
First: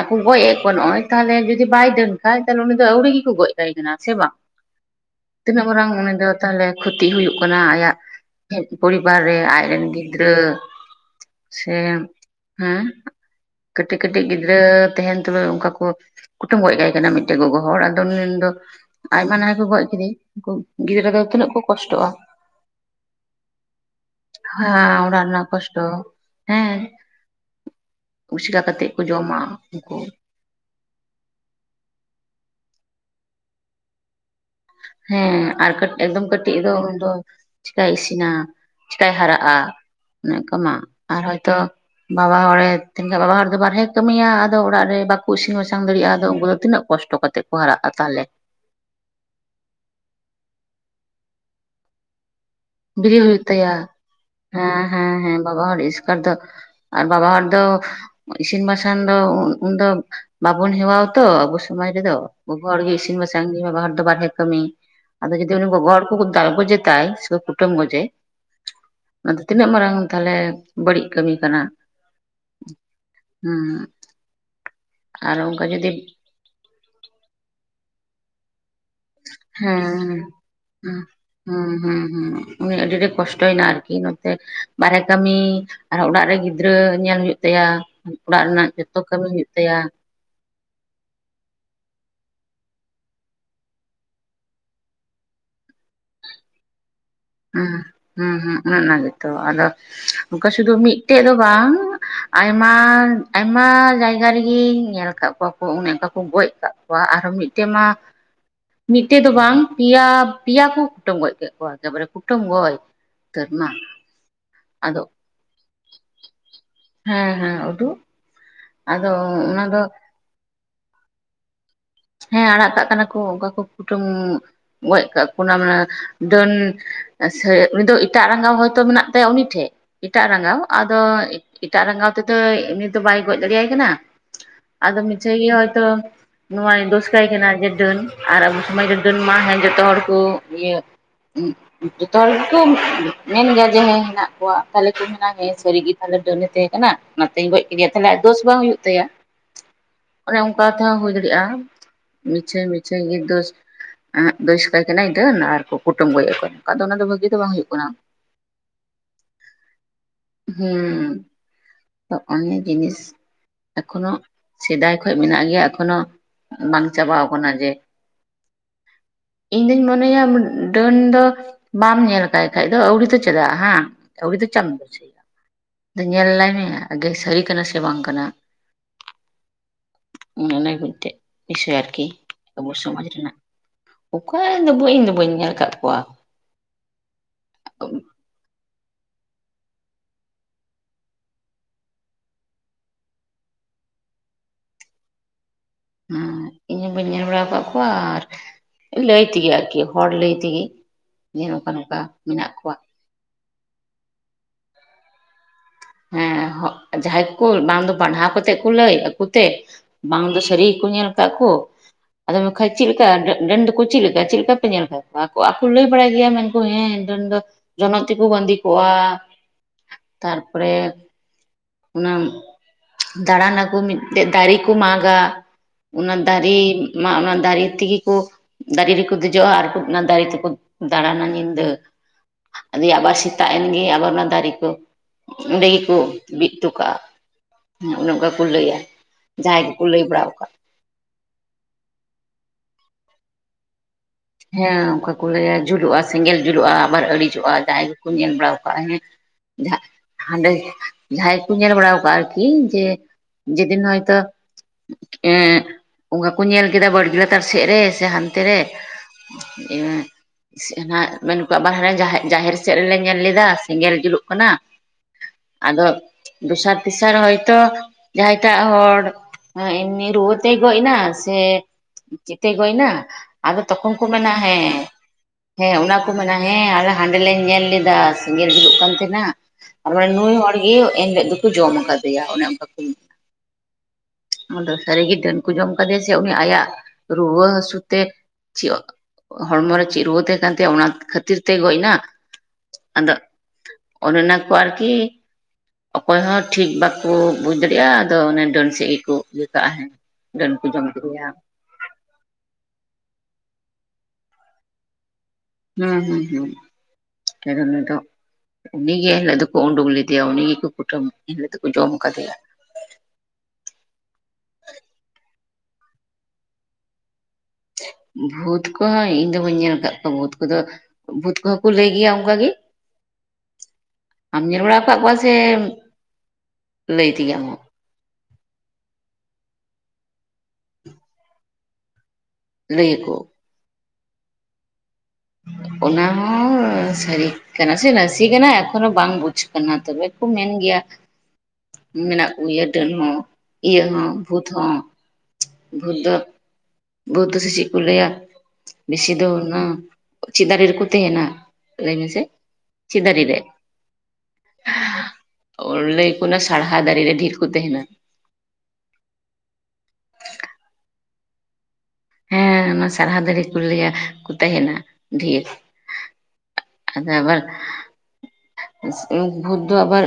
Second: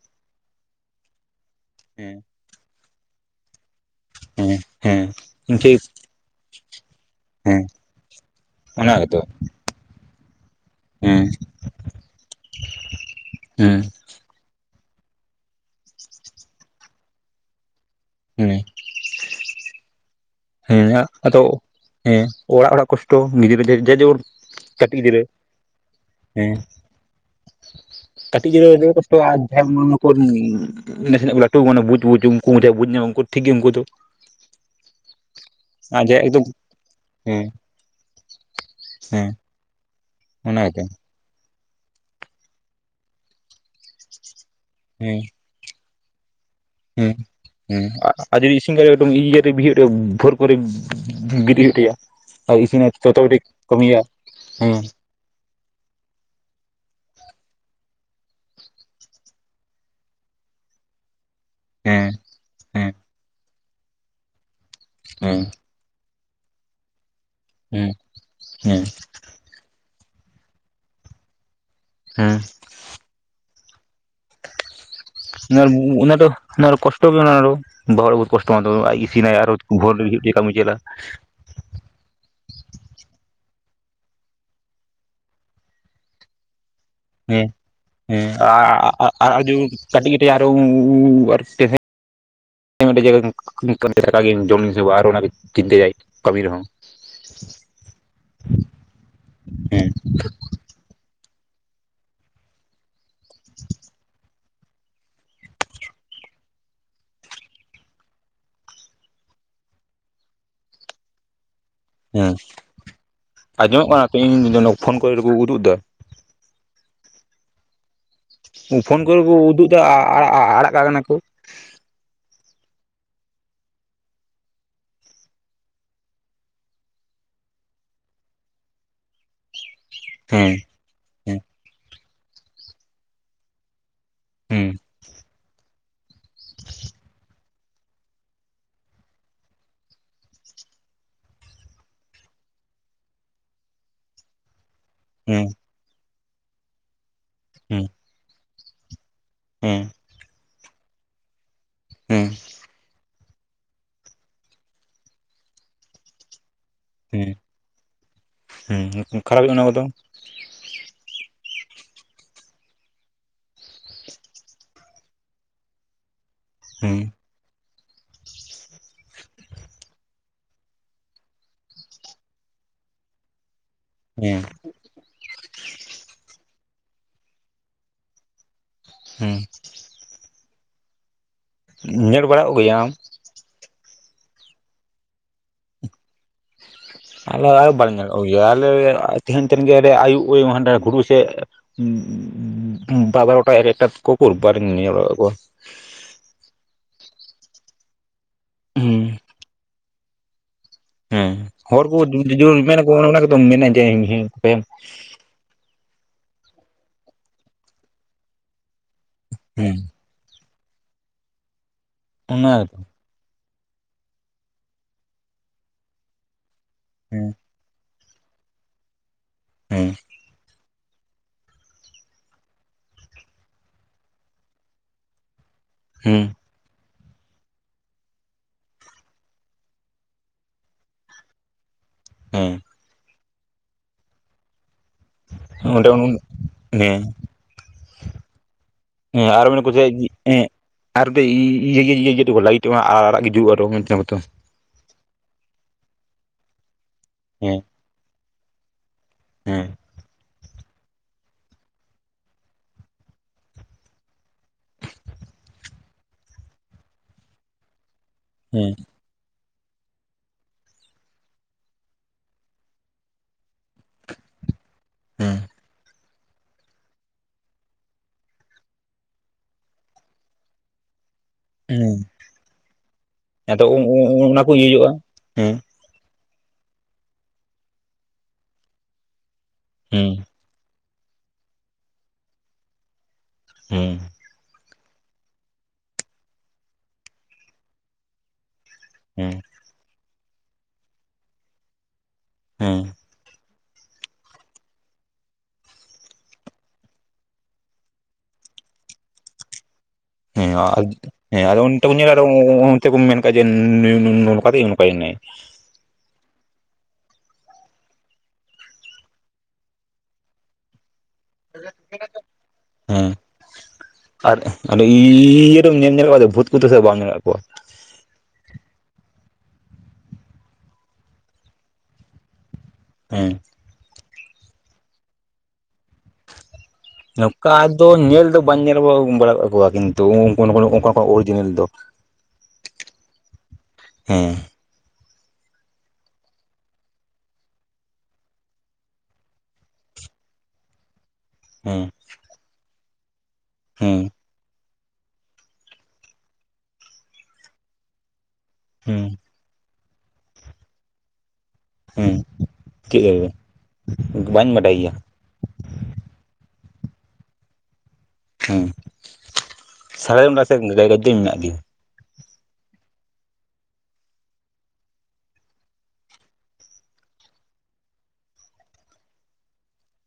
ᱟᱠᱚ ᱜᱚᱡ ᱮᱜ ᱠᱚᱣᱟ ᱱᱚᱜᱼᱚᱭ ᱛᱟᱦᱞᱮ ᱡᱩᱫᱤ ᱵᱟᱭ ᱰᱟᱹᱱ ᱦᱮᱸ ᱠᱷᱟᱡ ᱛᱟᱞᱦᱮ ᱩᱱᱤ ᱫᱚ ᱟᱹᱣᱲᱤ ᱜᱮᱠᱚ ᱜᱚᱡᱽ [unintelligible] ᱠᱟᱱᱟ ᱥᱮ ᱵᱟᱝ, ᱦᱮᱸ ᱦᱮᱸ ᱤᱧ ᱛᱤᱱᱟᱹᱜ ᱴᱷᱤᱠ ᱢᱟᱨᱟᱝ ᱩᱱᱤ ᱫᱚ ᱛᱟᱞᱦᱮ ᱠᱷᱚᱛᱤ ᱦᱩᱭᱩᱜ ᱠᱟᱱᱟ ᱦᱮᱸ ᱟᱭᱟᱜ᱾ ᱚᱱᱟ ᱯᱚᱨᱤᱵᱟᱨ ᱜᱮᱛᱚ ᱨᱮ ᱟᱡᱨᱮᱱ ᱜᱤᱫᱽᱨᱟᱹ, ᱦᱮᱸ ᱥᱮ, ᱦᱮᱸ ᱦᱮᱸ ᱠᱟᱹᱴᱤᱡ ᱠᱟᱹᱴᱤᱡ ᱜᱤᱫᱽᱨᱟᱹ ᱛᱟᱦᱮᱱ ᱛᱚᱵᱮ ᱚᱱᱠᱟ ᱠᱚ ᱠᱩᱴᱟᱹᱢ ᱜᱚᱡ ᱠᱟᱭ ᱠᱟᱱᱟ ᱢᱤᱫᱴᱮᱡ ᱜᱚᱜᱚ ᱦᱚᱲ, ᱤᱱ ᱢᱮᱱ ᱫᱚ ᱦᱮᱸ ᱟᱡᱢᱟ ᱱᱟ ᱦᱚᱭ ᱠᱚ ᱜᱚᱡᱽ ᱠᱤᱫᱤ ᱦᱮᱸ ᱟᱫᱚ ᱦᱮᱸ ᱚᱲᱟᱜ ᱚᱲᱟᱜ ᱠᱚᱥᱴᱚ ᱜᱤᱫᱽᱨᱟᱹ ᱡᱟᱨ ᱡᱮ ᱡᱮᱵᱚᱨ [unintelligible] ᱦᱟᱸ ᱚᱲᱟ ᱨᱮᱱᱟᱜ ᱠᱚᱥᱴᱚ᱾ ᱦᱮᱸ ᱠᱟᱹᱴᱤᱡ ᱩᱥᱤᱠᱟ ᱜᱤᱫᱽᱨᱟᱹ ᱠᱟᱛᱮᱜ ᱡᱮᱢᱚᱱ ᱠᱚ ᱠᱚᱥᱴᱚ ᱡᱚᱢᱟ ᱟᱨ ᱡᱟᱦᱟᱸᱭ ᱩᱱᱠᱩ, ᱱᱟᱥᱮᱱᱟᱜ ᱞᱟᱹᱴᱷᱩᱣ ᱠᱟᱱᱟ ᱵᱩᱡ, ᱵᱩᱡ ᱩᱱᱠᱩ ᱡᱟᱦᱟᱭ ᱵᱩᱡ ᱧᱟᱢᱟ ᱩᱱᱠᱩ ᱴᱷᱤᱠ ᱜᱮ ᱩᱱᱠᱩ ᱫᱚ, ᱦᱮᱸ ᱟᱨ ᱠᱟᱹᱴ ᱮᱠᱫᱚᱢ ᱠᱟᱹᱴᱤᱡ ᱫᱚ ᱩᱱ ᱫᱚ, ᱦᱮᱸ ᱪᱤᱠᱟᱭ ᱤᱥᱤᱱᱟ ᱪᱤᱠᱟᱭ ᱦᱮᱸ ᱦᱟᱨᱟᱜᱼᱟ? ᱚᱱᱮ ᱚᱱᱠᱟ ᱚᱱᱟ ᱢᱟ ᱜᱮᱛᱚ ᱟᱨ ᱦᱚᱭᱛᱳ ᱵᱟᱵᱟ ᱦᱚᱲᱮ ᱛᱮᱦᱮᱱ ᱠᱷᱟᱱ ᱵᱟᱵᱟ ᱦᱚᱲ ᱫᱚ ᱵᱟᱨᱦᱮ ᱠᱟᱹᱢᱤᱭᱟ ᱟᱨ ᱟᱫᱚ ᱚᱲᱟᱜ ᱨᱮ ᱵᱟᱠᱚ ᱤᱥᱤᱱ ᱵᱟᱥᱟᱝ ᱫᱟᱲᱮᱭᱟᱜᱼᱟ, ᱟᱫᱚ ᱩᱱᱠᱩᱫᱚ ᱛᱤᱱᱟᱹᱜ ᱦᱩᱸ ᱠᱚᱥᱴᱚ ᱠᱟᱛᱮᱜ ᱠᱚ ᱦᱩᱸ ᱦᱟᱨᱟᱜᱼᱟ ᱛᱟᱦᱚᱞᱮ ᱟ-ᱟᱨ ᱡᱩᱫᱤ [unintelligible] ᱤᱭᱟᱹ ᱵᱷᱳᱨ ᱠᱚᱨᱮ ᱵᱤᱨᱤᱜ ᱦᱩᱭᱩᱜ ᱴᱟᱭᱟ᱾ ᱟᱨ ᱤᱥᱤᱱᱟ ᱛᱚ, ᱵᱤᱨᱤ ᱛᱚᱵᱮ ᱛᱚᱭ ᱦᱩᱭᱩᱜ ᱛᱟᱭᱟ ᱠᱟᱹᱢᱤᱭᱟ᱾ ᱦᱮᱸ ᱵᱟᱵᱟ ᱦᱚᱲ ᱤᱥᱠᱟᱨ ᱫᱚ ᱟᱨ ᱵᱟᱵᱟ ᱦᱚᱲ ᱫᱚ ᱤᱥᱤᱱ ᱵᱟᱥᱟᱝ ᱫᱚ ᱩᱱ ᱫᱚ ᱵᱟᱵᱚᱱ ᱦᱮᱣᱟ ᱣᱟᱛᱚ ᱟᱵᱚᱥ [unintelligible] ᱦᱮᱸ ᱨᱮᱫᱚ ᱜᱚᱜᱚ ᱦᱚᱲ ᱦᱮᱸ ᱜᱮ ᱤᱥᱤᱱ ᱵᱟᱥᱟᱝ ᱜᱮ ᱵᱟᱵᱟ ᱦᱚᱲ ᱫᱚ ᱵᱟᱨᱦᱮ ᱠᱟᱹᱢᱤ ᱟᱫᱚ ᱦᱮᱸ ᱡᱩᱫᱤ ᱩᱱᱤ ᱜᱚᱜᱚ ᱦᱚᱲ ᱠᱚ ᱫᱟᱞ ᱜᱚᱡᱮ ᱛᱟᱭ ᱥᱮ ᱠᱚ ᱠᱩᱴᱟᱹᱢ ᱜᱚᱡᱮ ᱦᱮᱸ ᱟᱫᱚ ᱛᱤᱱᱟᱹᱜ ᱢᱟᱨᱟᱝ ᱛᱟᱦᱞᱮ ᱵᱟᱹᱲᱤᱡ ᱠᱟᱹᱢᱤ ᱠᱟᱱᱟ ᱾ ᱦᱩᱸ᱾ ᱦᱩᱸ᱾ [unintelligible] ᱚᱱᱟ ᱫᱚ ᱚᱱᱟ ᱠᱚᱥᱴᱚ [unintelligible] ᱵᱟᱵᱟ ᱦᱚᱲ ᱜᱮ ᱠᱚᱥᱴᱚ ᱚᱱᱟ ᱫᱟ ᱟᱡ ᱜᱮ ᱤᱥᱤᱱᱟᱭ ᱟᱨᱚ ᱦᱮᱸ ᱵᱷᱳᱨ ᱨᱤᱜᱤ ᱦᱩᱭᱩᱜ ᱛᱟᱭᱟ ᱠᱟᱹᱢᱤ ᱪᱥᱞᱟᱜ ᱦᱮᱸ ᱦᱩᱸ ᱦᱩᱸ ᱦᱩᱸ ᱱᱩᱭ ᱟᱹᱰᱤ, ᱟᱹᱰᱤ ᱠᱚᱥᱴᱚᱭ ᱱᱟ ᱟᱨᱠᱤ ᱱᱚᱛᱮ ᱵᱟᱨᱦᱮ ᱠᱟᱢᱤ ᱟᱨᱚᱸ ᱚᱲᱟᱜ ᱨᱮ ᱜᱤᱫᱽᱨᱟᱹ ᱧᱮᱞ ᱦᱮᱸ ᱦᱩᱭᱩᱜ ᱛᱟᱭᱟ᱾ ᱦᱮᱸ ᱚᱲᱟᱜ ᱨᱮᱱᱟᱜ ᱡᱚᱛᱚ ᱟᱨ ᱠᱟᱹᱢᱤ ᱟᱨ ᱦᱩᱭᱩᱜ ᱡᱩ ᱛᱟᱭᱟ᱾ [unintelligible] [inaudible] ᱡᱚᱢ ᱤᱧ ᱥᱮ ᱵᱟ, ᱟᱨ ᱚᱱᱟᱜᱮ ᱪᱤᱱᱛᱟᱹᱭᱟᱭ ᱠᱟᱹᱢᱤ ᱨᱮᱦᱚ᱾ ᱩᱸ ᱦᱩᱸ ᱦᱩᱸ ᱚᱱᱮ ᱚᱱᱟ ᱜᱮᱛᱚ ᱟᱫᱚ ᱦᱮᱸ ᱚᱝᱠᱟ ᱥᱩᱫᱩ ᱢᱤᱜᱴᱮᱜ ᱫᱚ ᱵᱟᱝ ᱟᱭᱢᱟ ᱟᱭᱢᱟ ᱡᱟᱭᱜᱟ ᱨᱮᱜᱤ ᱧᱮᱞ ᱠᱟᱜ ᱠᱚᱣᱟ ᱠᱚ ᱚᱱᱮ ᱚᱝᱠᱟ ᱠᱚ ᱜᱚᱡᱽ ᱠᱟᱜ ᱠᱚᱣᱟ᱾ ᱠᱚᱣᱟ ᱟᱨᱚ ᱢᱤᱜᱴᱮᱱ ᱢᱟ ᱢᱤᱜᱴᱮᱡ ᱫᱚ ᱵᱟᱝ ᱯᱤᱭᱟ ᱯᱤᱭᱟ ᱠᱚ ᱠᱩᱴᱟᱹᱢ ᱜᱚᱡᱽ ᱠᱮᱜ ᱠᱚᱣᱟ ᱮᱠᱮᱵᱟᱨᱮ᱾ ᱦᱩᱸ ᱠᱩᱴᱟᱹᱢ ᱜᱚᱡ ᱩᱛᱟᱹᱨ ᱢᱟ ᱟᱸᱡᱚᱢᱚᱜ ᱠᱟᱱᱟ ᱛᱚ ᱤᱧ ᱡᱮᱢᱚᱱ ᱯᱷᱳᱱ ᱟᱫᱚ ᱠᱚᱨᱮ ᱨᱮᱠᱚ ᱩᱫᱩᱜ ᱫᱟ᱾ ᱦᱮᱸ ᱦᱮᱸ ᱩᱫᱩᱜ, ᱯᱷᱳᱱ ᱟᱫᱚ ᱠᱚᱨᱮ ᱠᱚ ᱚᱱᱟ ᱩᱫᱩᱜ ᱫᱟ ᱫᱚ ᱟ-ᱟ-ᱟ-ᱟᱲ ᱟᱲᱟᱜ ᱠᱟᱜ ᱠᱟᱱᱟ ᱠᱚ᱾ ᱦᱮᱸ ᱟᱲᱟᱜ ᱠᱟᱜ ᱠᱟᱱᱟ ᱠᱚ ᱚᱝᱠᱟ ᱠᱚ ᱠᱩᱴᱟᱹᱢ ᱜᱚᱡᱽ ᱠᱟᱜ ᱠᱚᱱᱟ ᱚᱱᱟ ᱢᱟᱱᱮ ᱰᱟᱹᱱ ᱥᱮ ᱩᱱᱤ ᱫᱚ ᱮᱴᱟᱜ ᱨᱟᱸᱜᱟᱣ ᱦᱚᱭᱛᱚ ᱢᱮᱱᱟᱜ ᱛᱟᱭᱟ ᱩᱱᱤ ᱴᱷᱮᱜ᱾ ᱮᱴᱟᱜ ᱦᱮᱸ ᱨᱟᱸᱜᱟᱸᱣ ᱟᱫᱚ ᱦᱮᱸ ᱮᱴᱟᱜ ᱨᱟᱸᱜᱟᱸᱣ ᱛᱮᱫᱚ ᱮᱢᱱᱤ ᱛᱮ ᱫᱚ ᱵᱟᱭ ᱜᱚᱡᱽ ᱫᱟᱲᱮᱭᱟᱭ ᱠᱟᱱᱟ᱾ ᱦᱮᱸ ᱟᱫᱚ ᱢᱤᱪᱷᱟᱹ ᱜᱮ ᱦᱚᱭᱛᱚ ᱱᱚᱣᱟᱭ, [unintelligible] ᱡᱮ ᱰᱟᱹᱱ, ᱟᱨ ᱟᱵᱚ ᱥᱚᱢᱟᱡᱽ ᱨᱮ ᱰᱟᱹᱱ ᱢᱟ ᱦᱮᱸ ᱡᱚᱛᱚ ᱦᱚᱲ ᱠᱩ ᱤᱭᱟᱹ ᱡᱚᱛᱚ ᱦᱚᱲ ᱜᱮᱠᱚ ᱢᱮᱱ ᱜᱮᱭᱟ ᱡᱮ ᱦᱮᱸ ᱦᱮᱱᱟᱜ ᱠᱚᱣᱟ᱾ ᱛᱟᱦᱚᱞᱮ ᱠᱚ ᱢᱮᱱᱟ ᱦᱮᱸ ᱥᱟᱹᱨᱤᱜᱤ ᱰᱟᱹᱱᱮ ᱛᱟᱦᱮᱸ ᱠᱟᱱᱟ, ᱚᱱᱟᱛᱮᱧ ᱜᱚᱡᱽ ᱦᱮᱸ ᱠᱮᱫᱮᱭᱟ ᱛᱟᱦᱞᱮ ᱫᱳᱥ ᱵᱟᱝ ᱦᱳᱭᱳᱜ ᱛᱟᱭᱟ᱾ ᱦᱮᱸ᱾ ᱚᱱᱮ ᱚᱝᱠᱟ ᱛᱮᱦᱚᱸ ᱦᱩᱭ ᱫᱟᱲᱮᱜᱼᱟ᱾ ᱦᱮᱸ ᱢᱤᱪᱷᱟᱹ ᱢᱤᱪᱷᱟᱹ ᱜᱮ ᱫᱳᱥ ᱮᱜ ᱫᱳᱥ ᱠᱟᱹᱭ ᱠᱟᱱᱟᱭ ᱰᱟᱹᱱ ᱟᱨᱠᱚ ᱠᱩᱴᱟᱹᱢ ᱜᱚᱡᱭᱮᱜ ᱠᱟᱱᱟ ᱾ ᱟᱫᱚ ᱚᱱᱟ ᱫᱚ ᱵᱷᱟᱹᱜᱤ ᱫᱚ ᱵᱟᱝ ᱦᱳᱭᱳᱜ ᱠᱟᱱᱟ ᱦᱮᱸ ᱦᱮᱸ ᱠᱷᱟᱨᱟᱯ ᱜᱮᱭᱟ ᱚᱱᱟ ᱠᱚᱫᱚ ᱦᱩᱸ᱾ ᱛᱚ ᱚᱱᱱᱟᱹ ᱡᱤᱱᱤᱥ ᱮᱠᱷᱚᱱᱚ ᱥᱮᱫᱟᱭ ᱠᱷᱚᱱ ᱢᱮᱱᱟᱜ ᱜᱮᱭᱟ ᱮᱠᱷᱚᱱᱚ ᱵᱟᱝ ᱦᱮᱸ ᱪᱟᱵᱟᱣ ᱠᱟᱱᱟ ᱡᱮ ᱤᱧ ᱫᱩᱧ ᱢᱚᱱᱮᱭᱟ ᱰᱟᱹᱱ ᱫᱚ ᱵᱟᱢ ᱧᱮᱞ ᱠᱟᱭ ᱠᱷᱟᱡ ᱫᱚ ᱟᱹᱣᱨᱤ ᱛᱮ ᱪᱮᱫᱟᱜ ᱦᱟᱝ ᱾ ᱟᱹᱣᱨᱤ ᱦᱮᱸ ᱫᱚ ᱪᱟᱢ ᱫᱳᱥᱮᱭᱟ ᱫᱚ ᱧᱮᱞ ᱞᱟᱭ ᱢᱮ ᱟᱜᱮ ᱥᱟᱹᱨᱤ ᱠᱟᱱᱟ ᱥᱮ ᱵᱟᱝ ᱠᱟᱱᱟ ᱾ ᱦᱩᱸ ᱚᱱ ᱚᱱᱮ ᱢᱤᱜᱴᱮᱡ ᱮᱥᱮ ᱟᱨᱠᱤ ᱧᱮᱞ ᱵᱟᱲᱟ ᱟᱵᱚ ᱠᱚᱜᱮᱭᱟᱢ ᱥᱚᱢᱟᱡᱽ ᱨᱮᱱᱟᱜ ᱚᱠᱟᱭ ᱫᱚ ᱵᱟᱹᱧ ᱤᱧ ᱫᱚ ᱵᱟᱹᱧ ᱧᱮᱞ ᱠᱟᱜ ᱠᱚᱣᱟ᱾ ᱟᱞᱮ ᱟᱨ ᱵᱟᱞᱮ ᱧᱮᱞ ᱠᱚᱜ ᱜᱮᱭᱟ ᱟᱞᱮ ᱛᱮᱦᱮᱧ ᱛᱮᱱᱜᱮ ᱟᱭᱩᱵ ᱳᱭ ᱦᱟᱸ [unintelligible] ᱥᱮᱜ ᱩᱸ ᱵᱟ-ᱵᱟᱨᱚᱴᱟ ᱮᱠ-ᱮᱠᱴᱟ ᱠᱚ ᱠᱩᱨ ᱵᱟᱞᱤᱧ ᱧᱮᱞ ᱵᱟ ᱠᱟᱜ ᱠᱚᱣᱟ ᱾ ᱦᱮᱸ ᱤᱧ ᱦᱚᱸ ᱵᱟᱹᱧ ᱧᱮᱞ ᱵᱟᱲᱟ ᱠᱟᱜ ᱠᱚᱣᱟ ᱟᱨ ᱦᱩᱸ ᱞᱟᱹᱭ ᱛᱮᱜᱮ ᱟᱨᱠᱤ ᱦᱚᱲ ᱞᱟᱹᱭ ᱛᱮᱜᱮ ᱦᱮᱸ ᱡᱮ ᱱᱚᱝᱠᱟ ᱦᱚᱲ ᱠᱩ ᱱᱚᱝᱠᱟ ᱢᱮᱱᱟᱜ ᱡᱳ-ᱡᱳᱨ ᱠᱚᱣᱟ ᱢᱮᱱᱟ ᱚ-ᱚᱱᱟ ᱜᱮᱛᱚ ᱢᱮᱱᱮ ᱡᱮ [unintelligible] ᱦᱮᱸ ᱡᱟᱦᱟᱸᱭ ᱠᱚ ᱵᱟᱝ ᱫᱚ ᱵᱟᱱᱦᱟᱣ ᱠᱟᱛᱮᱜ ᱠᱚ ᱞᱟᱹᱭ ᱟᱠᱚ ᱛᱮ᱾ ᱵᱟᱝ ᱫᱚ ᱥᱟᱹᱨᱤ ᱜᱮᱠᱩ ᱧᱮᱞ ᱠᱟᱜ ᱠᱚ ᱟᱫᱚ ᱚᱱᱟ ᱢᱮᱱᱠᱷᱟᱡ ᱜᱮᱛᱚ ᱪᱮᱜ [unintelligible] ᱰᱟᱸ-ᱰᱟᱹᱱ ᱫᱚᱠᱚ ᱪᱮᱜ ᱞᱮᱠᱟ ᱪᱮᱜ ᱞᱮᱠᱟ ᱯᱮ ᱧᱮᱞ ᱠᱟᱜ ᱠᱚᱣᱟ ᱟᱠᱚ ᱟᱠᱚ ᱞᱟᱹᱭ ᱵᱟᱲᱟᱭ ᱜᱮᱭᱟ ᱢᱮᱱᱠᱩ ᱦᱮᱸ ᱰᱟᱹᱱ ᱫᱚ ᱡᱚᱱᱚᱜ ᱛᱮᱠᱚ ᱵᱟᱸᱫᱮ ᱠᱚᱜᱼᱟ ᱦᱮᱸ ᱛᱟᱨᱯᱚᱨᱮ ᱚᱱᱟ ᱫᱟᱲᱟᱱᱟᱠᱚ ᱢᱤᱫᱴᱮᱡ ᱫᱟᱨᱮ ᱠᱚ ᱢᱟᱜᱟ, ᱚᱱᱟ ᱦᱮᱸ ᱫᱟᱨᱮ ᱢᱟ ᱚᱱᱟ ᱫᱟᱨᱮ ᱛᱤᱜᱤ ᱠᱚ ᱫᱟᱨᱮ ᱨᱮᱠᱚ ᱫᱮᱡᱚᱜᱼᱟ ᱟᱨ ᱚᱱᱟ ᱫᱟᱨᱮ ᱛᱮᱠᱚ ᱫᱟᱲᱟᱱᱟ ᱱᱤᱫᱟᱹ᱾ ᱦᱮᱸ ᱟᱫᱭᱮ ᱟᱵᱟᱨ ᱥᱮᱛᱟᱜ ᱮᱱᱜᱮ ᱟᱵᱟᱨ ᱚᱱᱟ ᱫᱟᱨᱮ ᱠᱚ ᱚᱸᱰᱮ ᱜᱮᱠᱚ ᱵᱤᱫ ᱦᱚᱴᱚ ᱦᱮᱸ ᱠᱟᱜᱼᱟ᱾ ᱦᱮᱸ ᱚᱱᱠᱟ ᱠᱚ ᱞᱟᱹᱭᱟ᱾ ᱦᱮᱸ ᱟᱨ ᱢᱮᱱᱟ ᱡᱟᱦᱟᱸᱭ ᱠᱚ ᱡᱮ ᱜᱮᱠᱚ ᱞᱟᱹᱭ ᱵᱟᱲ ᱦᱮᱸ ᱟᱠᱟᱫ ᱟᱨ ᱤᱻᱤ ᱤᱭᱟᱹᱠᱚ ᱞᱟᱹᱭᱤᱴᱚᱜᱼᱟ ᱟᱻᱟ ᱟᱨᱟᱜ ᱜᱮ ᱡᱩᱞᱩᱜᱼᱟ᱾ ᱦᱮᱸ ᱚᱱᱠᱟ ᱠᱚ ᱞᱟᱹᱭ ᱟ ᱡᱩᱞᱩᱜᱼᱟ, ᱥᱮᱸᱜᱮᱞ ᱡᱩᱞᱩᱜᱼᱟ ᱟᱵᱟᱨ ᱦᱮᱸ ᱟᱲᱤᱡᱚᱜᱼᱟ ᱡᱟᱦᱟᱸᱭ ᱜᱮᱠᱚ ᱧᱮᱞ ᱵᱟᱲᱟ ᱠᱟᱜᱼᱟ ᱦᱮᱸ᱾ ᱦᱮᱸ ᱡᱟᱦᱟᱸ ᱦᱟᱸᱰᱮ ᱡᱟᱦᱟᱸᱭ ᱜᱮᱠᱚ ᱧᱮᱞ ᱵᱟᱲᱟ ᱠᱟᱜᱼᱟ ᱟᱨᱠᱤ ᱡᱮ ᱡᱮᱫᱤᱱ ᱦᱚᱭᱛᱚ ᱮᱸᱜ ᱚᱱᱠᱟ ᱠᱚ ᱧᱮᱞ ᱠᱮᱫᱟ ᱵᱟᱲᱜᱤ ᱞᱟᱛᱟᱨ ᱥᱮᱜ ᱨᱮ ᱥᱮ ᱦᱟᱱᱛᱮ ᱨᱮ, ᱦᱮᱸ ᱩᱸᱜ ᱦᱱᱟᱜ ᱢᱮᱱᱠᱚ ᱟᱵᱟᱨ ᱡᱟ ᱡᱟᱦᱮᱨ ᱥᱮᱫ ᱨᱮᱞᱮ ᱧᱮᱞ ᱞᱮᱫᱟ ᱥᱮᱸᱜᱮᱞ ᱡᱩᱞᱩᱜ ᱠᱟᱱᱟ᱾ ᱦᱮᱸ ᱟᱫᱚ ᱫᱚᱥᱟᱨ ᱛᱮᱥᱟᱨ ᱦᱚᱳᱭᱛᱳ ᱡᱟᱦᱟᱸᱭ ᱴᱟᱜ ᱦᱚᱲ ᱦᱳᱭ ᱮᱢᱱᱤ ᱨᱩᱣᱟᱹ ᱛᱮᱭ ᱜᱚᱡᱱᱟ ᱥᱮ ᱦᱮᱸ ᱪᱮᱫ ᱛᱮᱭ ᱜᱚᱡᱱᱟ᱾ ᱟᱫᱚ ᱛᱚᱠᱷᱚᱱ ᱠᱚ ᱢᱮᱱ ᱟ ᱚᱱᱟ ᱦᱮᱸ ᱤᱭᱟᱹ ᱦᱩᱭᱩᱜᱼᱟ ᱦᱮᱸ ᱚᱱᱟ ᱛᱚᱠᱷᱚᱱ ᱠᱩ ᱢᱮᱱᱟ ᱦᱮᱸ ᱟᱞᱮ ᱦᱟᱸᱰᱮ ᱞᱮ ᱧᱮᱞ ᱞᱮᱫᱟ ᱥᱮᱸᱜᱮᱞ ᱡᱩᱞᱩᱜ ᱠᱟᱱ ᱛᱟᱦᱮᱸᱱᱟ᱾ ᱦᱮᱸ ᱱᱩᱭ ᱦᱚᱲᱜᱤ ᱮᱱᱦᱤᱞᱳᱜ ᱫᱚᱠᱚ ᱡᱚᱢ ᱠᱟᱫᱮᱭᱟ ᱚᱱᱮ ᱚᱱᱠᱟ ᱠᱚ ᱢᱮᱱᱟ᱾ ᱦᱩᱸ ᱟᱫᱚ ᱥᱟᱹᱨᱤ ᱜᱮ ᱰᱟᱹᱱ ᱠᱚ ᱡᱚᱢ ᱠᱟᱫᱮᱭᱟ ᱥᱮ ᱩᱱᱤ ᱟᱭᱟᱜ ᱨᱩᱣᱟᱹ ᱦᱟᱹᱥᱩ ᱛᱮ ᱪᱮᱫ ᱦᱮᱸ ᱦᱚᱲᱢᱚ ᱨᱮ ᱪᱮᱫ ᱨᱩᱣᱟᱹ ᱛᱟᱦᱮᱸ ᱠᱟᱱ ᱛᱟᱭᱟ ᱚᱱᱟ ᱠᱷᱟᱹᱛᱤᱨ ᱛᱮ ᱜᱚᱡ ᱱᱟ, ᱦᱮᱸ ᱟᱫᱚ ᱢᱮᱱᱟᱠᱚ ᱟᱨᱠᱤ, ᱚᱠᱚᱭ ᱦᱚᱸ ᱴᱷᱤᱠ ᱵᱟᱠᱚ ᱵᱩᱡ ᱫᱟᱲᱮᱭᱟᱜᱼᱟ, ᱟᱫᱚ ᱚᱱᱮ ᱰᱟᱹᱱ ᱥᱮᱫ ᱜᱮᱠᱚ ᱤᱭᱟᱹ ᱠᱟᱜᱼᱟ ᱦᱮᱸ᱾ ᱦᱮᱸ ᱰᱟᱹᱱ ᱠᱚ ᱡᱚᱢ ᱠᱮᱫᱮᱭᱟ ᱦᱮᱸ ᱟᱫᱚ ᱧᱮᱞᱟ ᱚᱱᱛᱮ ᱠᱚ ᱢᱮᱱ ᱠᱟᱜ ᱡᱮ ᱱᱚᱝᱠᱟ ᱛᱮ ᱱᱚᱝᱠᱟᱭᱱᱟᱭ ᱦᱩᱸ ᱦᱩᱸ ᱦᱩᱸ ᱟᱫᱚ ᱩᱱᱤᱜᱮ ᱫᱚ ᱠᱚ ᱳᱰᱳᱝ ᱞᱤᱫᱤᱭᱟ ᱩᱱᱤ ᱜᱮᱠᱚ ᱠᱩᱴᱟᱹᱢ ᱮᱱᱦᱤᱞᱳᱜ ᱫᱚᱠᱚ ᱡᱚᱢ ᱠᱟᱫᱮᱭᱟ᱾ ᱦᱮᱸ ᱟᱨ ᱤᱻ ᱨᱮᱢ ᱧᱮᱞ ᱧᱮᱞ ᱠᱚᱣᱟ ᱵᱷᱩᱛ ᱠᱚᱛᱮ ᱥᱮ ᱵᱟᱢ ᱧᱮᱞᱮᱫ ᱠᱚᱣᱟ? ᱵᱷᱩᱛ ᱠᱚᱦᱚᱸ ᱤᱧ ᱫᱚ ᱵᱟᱹᱧ ᱧᱮᱞ ᱟᱠᱟᱫ ᱠᱚᱣᱟ, ᱵᱷᱩᱛ ᱠᱚᱫᱚ ᱵᱷᱩᱛ ᱠᱚᱦᱚᱸ ᱠᱚ ᱞᱟᱹᱭ ᱜᱮᱭᱟ ᱚᱱᱠᱟ ᱜᱮ᱾ ᱦᱩᱸ ᱟᱢ ᱧᱮᱞ ᱠᱟᱜ ᱠᱚᱣᱟ ᱥᱮᱢ ᱱᱚᱝᱠᱟ ᱫᱚ ᱧᱮᱞ ᱫᱚ ᱵᱟᱹᱧ ᱧᱮᱞ ᱵᱟᱲᱟ ᱠᱟᱜ ᱠᱚᱣᱟ ᱠᱤᱱᱛᱩ ᱩᱱᱠᱩ ᱚᱱᱠᱟ ᱚᱨᱤᱡᱤᱱᱮᱞ ᱫᱚ ᱞᱟᱹᱭ ᱟᱠᱚ ᱦᱮᱸ ᱚᱱᱟ ᱦᱚᱸ ᱥᱟᱹᱨᱤ ᱠᱟᱱᱟ ᱥᱮ ᱱᱟᱥᱤ ᱠᱟᱱᱟ ᱮᱠᱷᱚᱱ ᱦᱚᱸ ᱵᱟᱝ ᱵᱩᱡᱽ ᱠᱟᱱᱟ ᱛᱚᱵᱮ ᱠᱚ ᱢᱮᱱ ᱜᱮᱭᱟ ᱦᱩᱸ ᱢᱮᱱᱟᱜ ᱠᱚ ᱜᱮᱭᱟᱹ ᱰᱟᱹᱱ ᱦᱚᱸ ᱤᱭᱟᱹ ᱦᱚᱸ ᱵᱷᱩᱛ ᱦᱚᱸ ᱵᱷᱩᱛ ᱫᱚ ᱵᱷᱩᱛ ᱫᱚ ᱥᱮᱪᱮᱫ ᱠᱚ ᱞᱟᱹᱭ ᱟ ᱦᱮᱸ ᱵᱮᱥᱤ ᱫᱚ ᱚᱱᱟ ᱪᱮᱫ ᱫᱟᱨᱮ ᱨᱮᱠᱚ ᱛᱟᱦᱮᱸᱱ ᱟ ᱞᱟᱹᱭ ᱦᱮᱸ ᱢᱮᱥᱮ ᱪᱮᱫ ᱫᱟᱨᱤ ᱨᱮ ᱵᱟᱹᱧ ᱵᱟᱰᱟᱭ ᱜᱮᱭᱟ ᱞᱟᱹᱭᱟᱠᱚ ᱚᱱᱟ ᱥᱟᱨᱦᱟ ᱫᱟᱨᱤ ᱨᱮ ᱰᱷᱤᱨ ᱠᱚ ᱛᱟᱦᱮᱱ ᱟ ᱦᱩᱸ ᱥᱟᱨ ᱚᱱᱟ ᱥᱮᱫ ᱜᱟᱹᱭ ᱜᱟᱹᱰᱤ ᱫᱚ ᱢᱮᱱᱟᱜ ᱜᱮᱭᱟ ᱦᱮᱸ ᱚᱱᱟ ᱥᱟᱨᱦᱟ ᱫᱟᱨᱤ ᱨᱮᱠᱚ ᱞᱟᱹᱭᱟ ᱠᱚ ᱛᱟᱦᱮᱱᱟ ᱰᱷᱤᱨ ᱟᱫᱚ ᱟᱵᱟᱨ ᱵᱷᱩᱛ ᱫᱚ ᱟᱵᱟᱨ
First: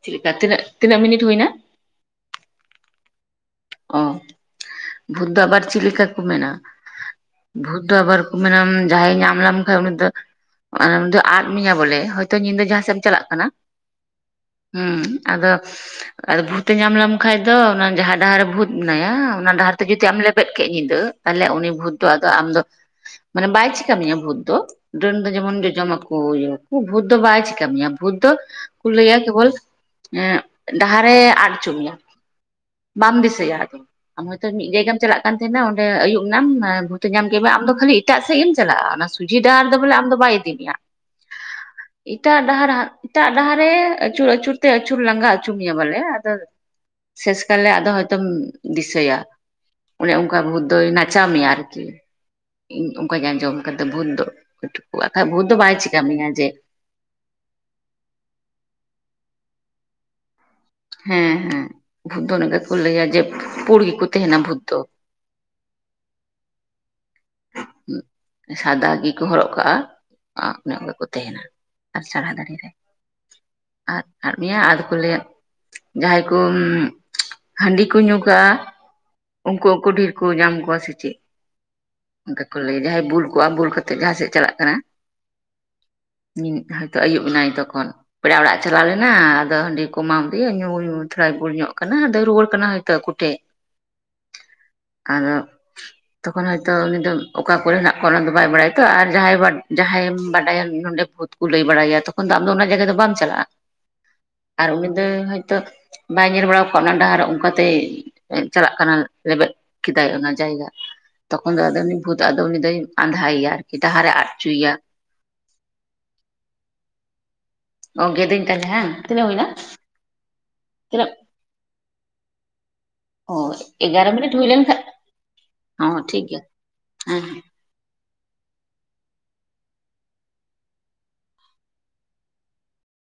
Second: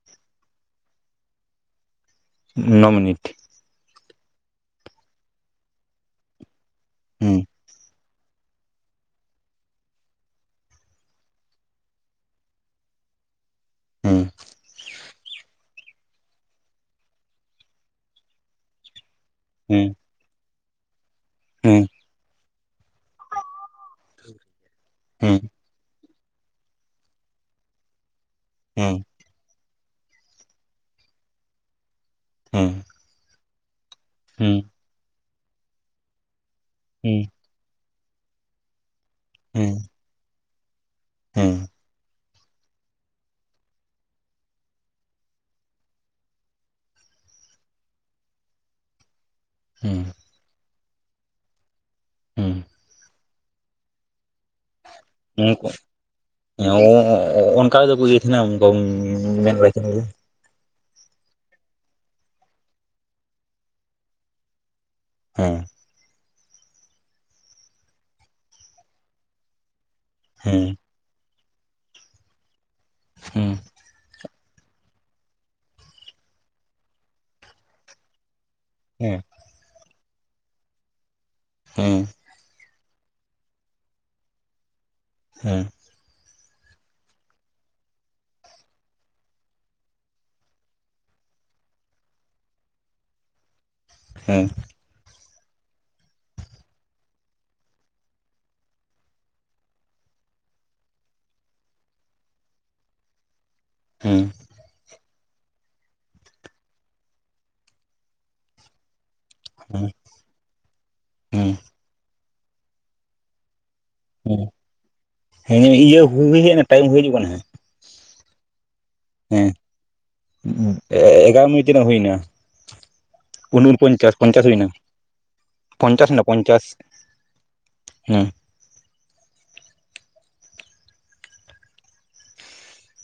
ᱪᱮᱫ ᱞᱮᱠᱟ ᱛᱤᱱᱟᱹᱜ ᱛᱤᱱᱟᱹᱜ ᱢᱤᱱᱤᱴ ᱦᱩᱭᱱᱟ ᱱᱚ ᱢᱤᱱᱤᱴ ᱚ ᱵᱷᱩᱛ ᱫᱚ ᱟᱵᱟᱨ ᱪᱤᱫ ᱞᱮᱠᱟ ᱠᱚ ᱢᱮᱱ ᱟ ᱦᱮᱸ ᱵᱷᱩᱛ ᱫᱚ ᱟᱵᱟᱨ ᱡᱟᱦᱟᱸᱭ ᱧᱟᱢ ᱞᱮᱢ ᱠᱷᱟᱡ ᱩᱱᱤ ᱫᱚ ᱫᱚ ᱟᱫ ᱢᱮᱭᱟ ᱵᱚᱞᱮ ᱦᱳᱭᱛᱚ ᱧᱤᱫᱟᱹ ᱡᱟᱦᱟᱸ ᱥᱮᱫ ᱮᱢ ᱪᱟᱞᱟᱜ ᱠᱟᱱᱟ ᱦᱮᱸ ᱦᱩᱸ ᱟᱫᱚ ᱵᱷᱩᱛ ᱮ ᱧᱟᱢ ᱞᱮᱟᱢ ᱠᱷᱟᱡ ᱫᱚ ᱡᱟᱦᱟᱸ ᱰᱟᱦᱟᱨ ᱨᱮ ᱵᱷᱩᱛ ᱢᱮᱱᱟᱭᱟ ᱚᱱᱟ ᱰᱟᱦᱟᱨ ᱛᱮ ᱦᱮᱸ ᱡᱩᱫᱤ ᱟᱢᱞᱮ ᱵᱮᱫ ᱠᱮᱫ ᱧᱤᱫᱟᱹ ᱛᱟᱦᱚᱞᱮ ᱩᱱᱤ ᱦᱮᱸ ᱵᱷᱩᱛ ᱟᱢ ᱫᱚ ᱢᱟᱱᱮ ᱵᱟᱭ ᱪᱤᱠᱟ ᱢᱮᱭᱟ ᱵᱷᱩᱛ ᱫᱚ ᱰᱟᱹᱱ ᱫᱚ ᱦᱮᱸ ᱡᱮᱢᱚᱱ ᱡᱚᱡᱚᱢᱟᱠᱚ ᱵᱷᱩᱛ ᱫᱚ ᱵᱟᱭ ᱪᱤᱠᱟ ᱢᱮᱭᱟ ᱵᱷᱩᱛ ᱫᱚ ᱠᱚ ᱦᱮᱸ ᱞᱟᱹᱭᱟ ᱠᱮᱵᱚᱞ ᱰᱟᱦᱟᱨᱮ ᱟᱫ ᱦᱚᱪᱚ ᱢᱮᱭᱟ ᱦᱮᱸ ᱦᱮᱸ ᱵᱟᱢ ᱫᱤᱥᱟᱹᱭᱟ ᱟᱫᱚ ᱟᱢ ᱦᱮᱸ ᱦᱚᱭᱛᱳ ᱢᱤᱫ ᱡᱟᱭᱜᱟᱢ ᱪᱟᱞᱟᱜ ᱠᱟᱱ ᱛᱟᱦᱮᱱᱟ ᱚᱸᱰᱮ ᱟᱹᱭᱩᱵ ᱮᱱᱟᱢ ᱵᱷᱩᱛᱤ ᱧᱟᱢ ᱠᱮᱫ ᱢᱮ ᱟᱢ ᱫᱚ ᱠᱷᱟᱹᱞᱤ ᱮᱴᱟᱜ ᱥᱮᱫ ᱮᱢ ᱪᱟᱞᱟᱜᱼᱟ ᱚᱱᱟ ᱥᱩᱡᱷᱤ ᱦᱮᱸ ᱰᱟᱦᱟᱨ ᱦᱮᱸ ᱫᱚ ᱵᱚᱞᱮ ᱟᱢ ᱫᱚ ᱵᱟᱭ ᱤᱫᱤ ᱢᱮᱭᱟ ᱦᱮᱸ ᱮᱴᱟᱜ ᱰᱟᱦᱟᱨ ᱮᱴᱟᱜ ᱰᱟᱦᱟᱨ ᱨᱮ ᱟᱹᱪᱩᱨ ᱟᱹᱪᱩᱨ ᱛᱮ ᱟᱹᱪᱩᱨ ᱞᱟᱸᱜᱟ ᱟᱪᱩᱨ ᱢᱮᱭᱟ ᱵᱚᱞᱮ ᱟᱫᱚ ᱥᱮᱥ ᱠᱟᱞᱮ ᱟᱫᱚ ᱦᱚᱭᱛᱚᱢ ᱫᱤᱥᱟᱹᱭᱟ ᱚᱱᱮ ᱚᱱᱠᱟ ᱵᱷᱩᱫ ᱫᱚᱭ ᱱᱟᱪᱟᱣ ᱢᱮᱭᱟ ᱟᱨᱠᱤ, ᱦᱮᱸ ᱚᱱᱠᱟᱧ ᱟᱸᱡᱚᱢ ᱠᱟᱫᱟ ᱵᱷᱩᱛ ᱫᱚ ᱵᱟᱠᱷᱟᱡ ᱵᱷᱩᱛ ᱫᱚ ᱵᱟᱭ ᱪᱮᱠᱟ ᱢᱮᱭᱟ ᱡᱮ [unintelligible] ᱚᱱᱠᱟᱫᱚ ᱠᱚ ᱤᱭᱟᱹᱮᱫ ᱛᱟᱦᱮᱱᱟ ᱚᱱᱠᱟ ᱢᱮᱱ ᱵᱟᱲᱟᱭ ᱛᱟᱦᱮᱱᱟ ᱦᱮᱸ ᱦᱮᱸ ᱵᱷᱩᱫ ᱚᱱᱠᱟ ᱠᱚ ᱞᱟᱹᱭᱟ ᱡᱮ ᱯᱚᱲ ᱜᱤ ᱠᱚ ᱛᱟᱦᱮᱱᱟ ᱵᱷᱩᱛ ᱫᱚ, ᱦᱮᱸ ᱥᱟᱫᱟ ᱜᱮᱠᱚ ᱦᱚᱨᱚᱜ ᱠᱟᱜᱼᱟ ᱦᱮᱸ ᱦᱮᱸ ᱚᱱᱮ ᱚᱱᱠᱟ ᱠᱚ ᱛᱟᱦᱮᱸᱱᱟ ᱟᱨ ᱥᱚᱨᱦᱟ ᱫᱟᱲᱮ ᱨᱮ ᱦᱩᱸ ᱟᱫ ᱟᱫ ᱢᱤᱭᱟ ᱟᱫᱚ ᱠᱚ ᱞᱟᱹᱭᱟ, ᱡᱟᱦᱟᱸᱟᱸᱭ ᱠᱚ ᱦᱟᱺᱰᱤ ᱠᱚ ᱧᱩ ᱠᱟᱜᱼᱟ ᱦᱮᱸ ᱩᱱᱠᱩ ᱩᱱᱠᱩ ᱰᱷᱮᱨᱠᱩ ᱧᱟᱢ ᱠᱚᱣᱟ ᱥᱮ ᱪᱮᱫ ᱦᱮᱸ ᱚᱱᱠᱟ ᱠᱚ ᱞᱟᱹᱭ ᱡᱟᱦᱟᱸᱭ ᱵᱩᱞ ᱠᱚᱜᱼᱟ ᱵᱩᱞ ᱠᱟᱛᱮᱜ ᱡᱟᱦᱟᱸ ᱥᱮᱫ ᱪᱟᱞᱟᱜ ᱠᱟᱱᱟ, ᱦᱮᱸ ᱤ ᱦᱚᱭᱛᱳ ᱟᱹᱭᱩᱵ ᱮᱱᱟᱭ ᱛᱚᱠᱷᱚᱱ ᱯᱮᱲᱟ ᱚᱲᱟᱜ ᱮ ᱪᱟᱞᱟᱣ ᱞᱮᱱᱟ ᱟᱫᱚ ᱦᱟᱺᱰᱤ ᱠᱚ ᱮᱢᱟᱣᱟᱫᱮᱭᱟ ᱧᱩᱭ ᱛᱷᱚᱲᱟᱭ ᱵᱩᱞ ᱧᱚᱜ ᱠᱟᱱᱟ ᱟᱫᱚᱭ ᱨᱩᱭᱟᱹᱲ ᱠᱟᱱᱟ ᱦᱚᱭᱛᱳ ᱟᱠᱩ ᱴᱷᱮᱡ, [unintelligible] ᱦᱮᱸ ᱟᱨ ᱛᱚᱠᱷᱚᱱ ᱦᱚᱭ ᱛᱚ ᱩᱱᱤ ᱫᱚ ᱚᱠᱟ ᱠᱚᱨᱮᱱᱟᱜ ᱠᱞᱚᱱ ᱫᱚ ᱵᱟᱭ ᱵᱟᱲᱟᱭᱟ ᱛᱚ ᱟᱨ ᱡᱟᱦᱟᱸᱭ ᱡᱟᱦᱟᱸᱭᱮᱢ ᱵᱟᱰᱟᱭᱟ ᱱᱚᱰᱮ ᱵᱷᱩᱛ ᱞᱟᱹᱭ ᱵᱟᱲᱟᱭᱟ ᱛᱚᱠᱷᱚᱱ ᱫᱚ ᱟᱢᱫᱚ ᱚᱱᱟ ᱡᱟᱭᱜᱟ ᱫᱚ ᱵᱟᱢ ᱪᱟᱞᱟᱜᱼᱟ ᱾ ᱦᱮᱸ ᱟᱨ ᱩᱱᱤ ᱫᱚ ᱦᱚᱳᱭᱛᱳ ᱵᱟᱭ ᱧᱮᱞ ᱵᱟᱲᱟ ᱠᱚᱟᱜ ᱚᱱᱟ ᱰᱟᱦᱟᱨ ᱚᱱᱠᱟᱛᱮ ᱪᱟᱞᱟᱜ ᱠᱟᱱᱟ ᱞᱮᱵᱮᱫ ᱦᱮᱸ ᱠᱮᱫᱟᱭ ᱚᱱᱟ ᱡᱟᱭᱜᱟ, ᱾ ᱦᱮᱸ ᱛᱚᱠᱷᱚᱱ ᱫᱚ ᱩᱱᱤ ᱵᱷᱩᱛ ᱟᱫᱚ ᱩᱱᱤ ᱫᱚᱭ ᱟᱸᱫᱷᱟᱭᱮᱭᱟ ᱟᱨᱠᱤ ᱰᱟᱦᱟᱨᱮ ᱟᱫᱪᱚᱭᱮᱭᱟ, ᱾ ᱦᱮᱸ ᱤᱭᱟᱹ ᱦᱩᱭ ᱴᱟᱭᱤᱢ ᱦᱩᱭᱤᱡᱩᱜ ᱠᱟᱱᱟ ᱜ ᱜᱮᱫᱟᱹᱧ ᱛᱟᱦᱮ ᱵᱟᱝᱮᱟᱝ [unintelligible] ᱦᱮᱸ ᱮᱜᱟ ᱢᱤᱛᱤᱱᱟᱹᱜ ᱦᱩᱭ ᱮᱱᱟ ᱚ ᱩᱱ ᱮᱜᱟᱨᱚ ᱯᱚᱧᱪᱟᱥ ᱢᱤᱱᱤᱴ ᱦᱩᱭ ᱯᱚᱧᱪᱟᱥ ᱦᱩᱭᱱᱟ ᱞᱮᱱᱠᱷᱟᱱ ᱦᱚᱸ ᱯᱚᱧᱪᱟᱥᱱᱟ ᱴᱷᱤᱠ ᱜᱮᱭᱟ ᱯᱚᱧᱪᱟᱥ ᱦᱮᱸ ᱦᱮᱸ ᱦᱮᱸ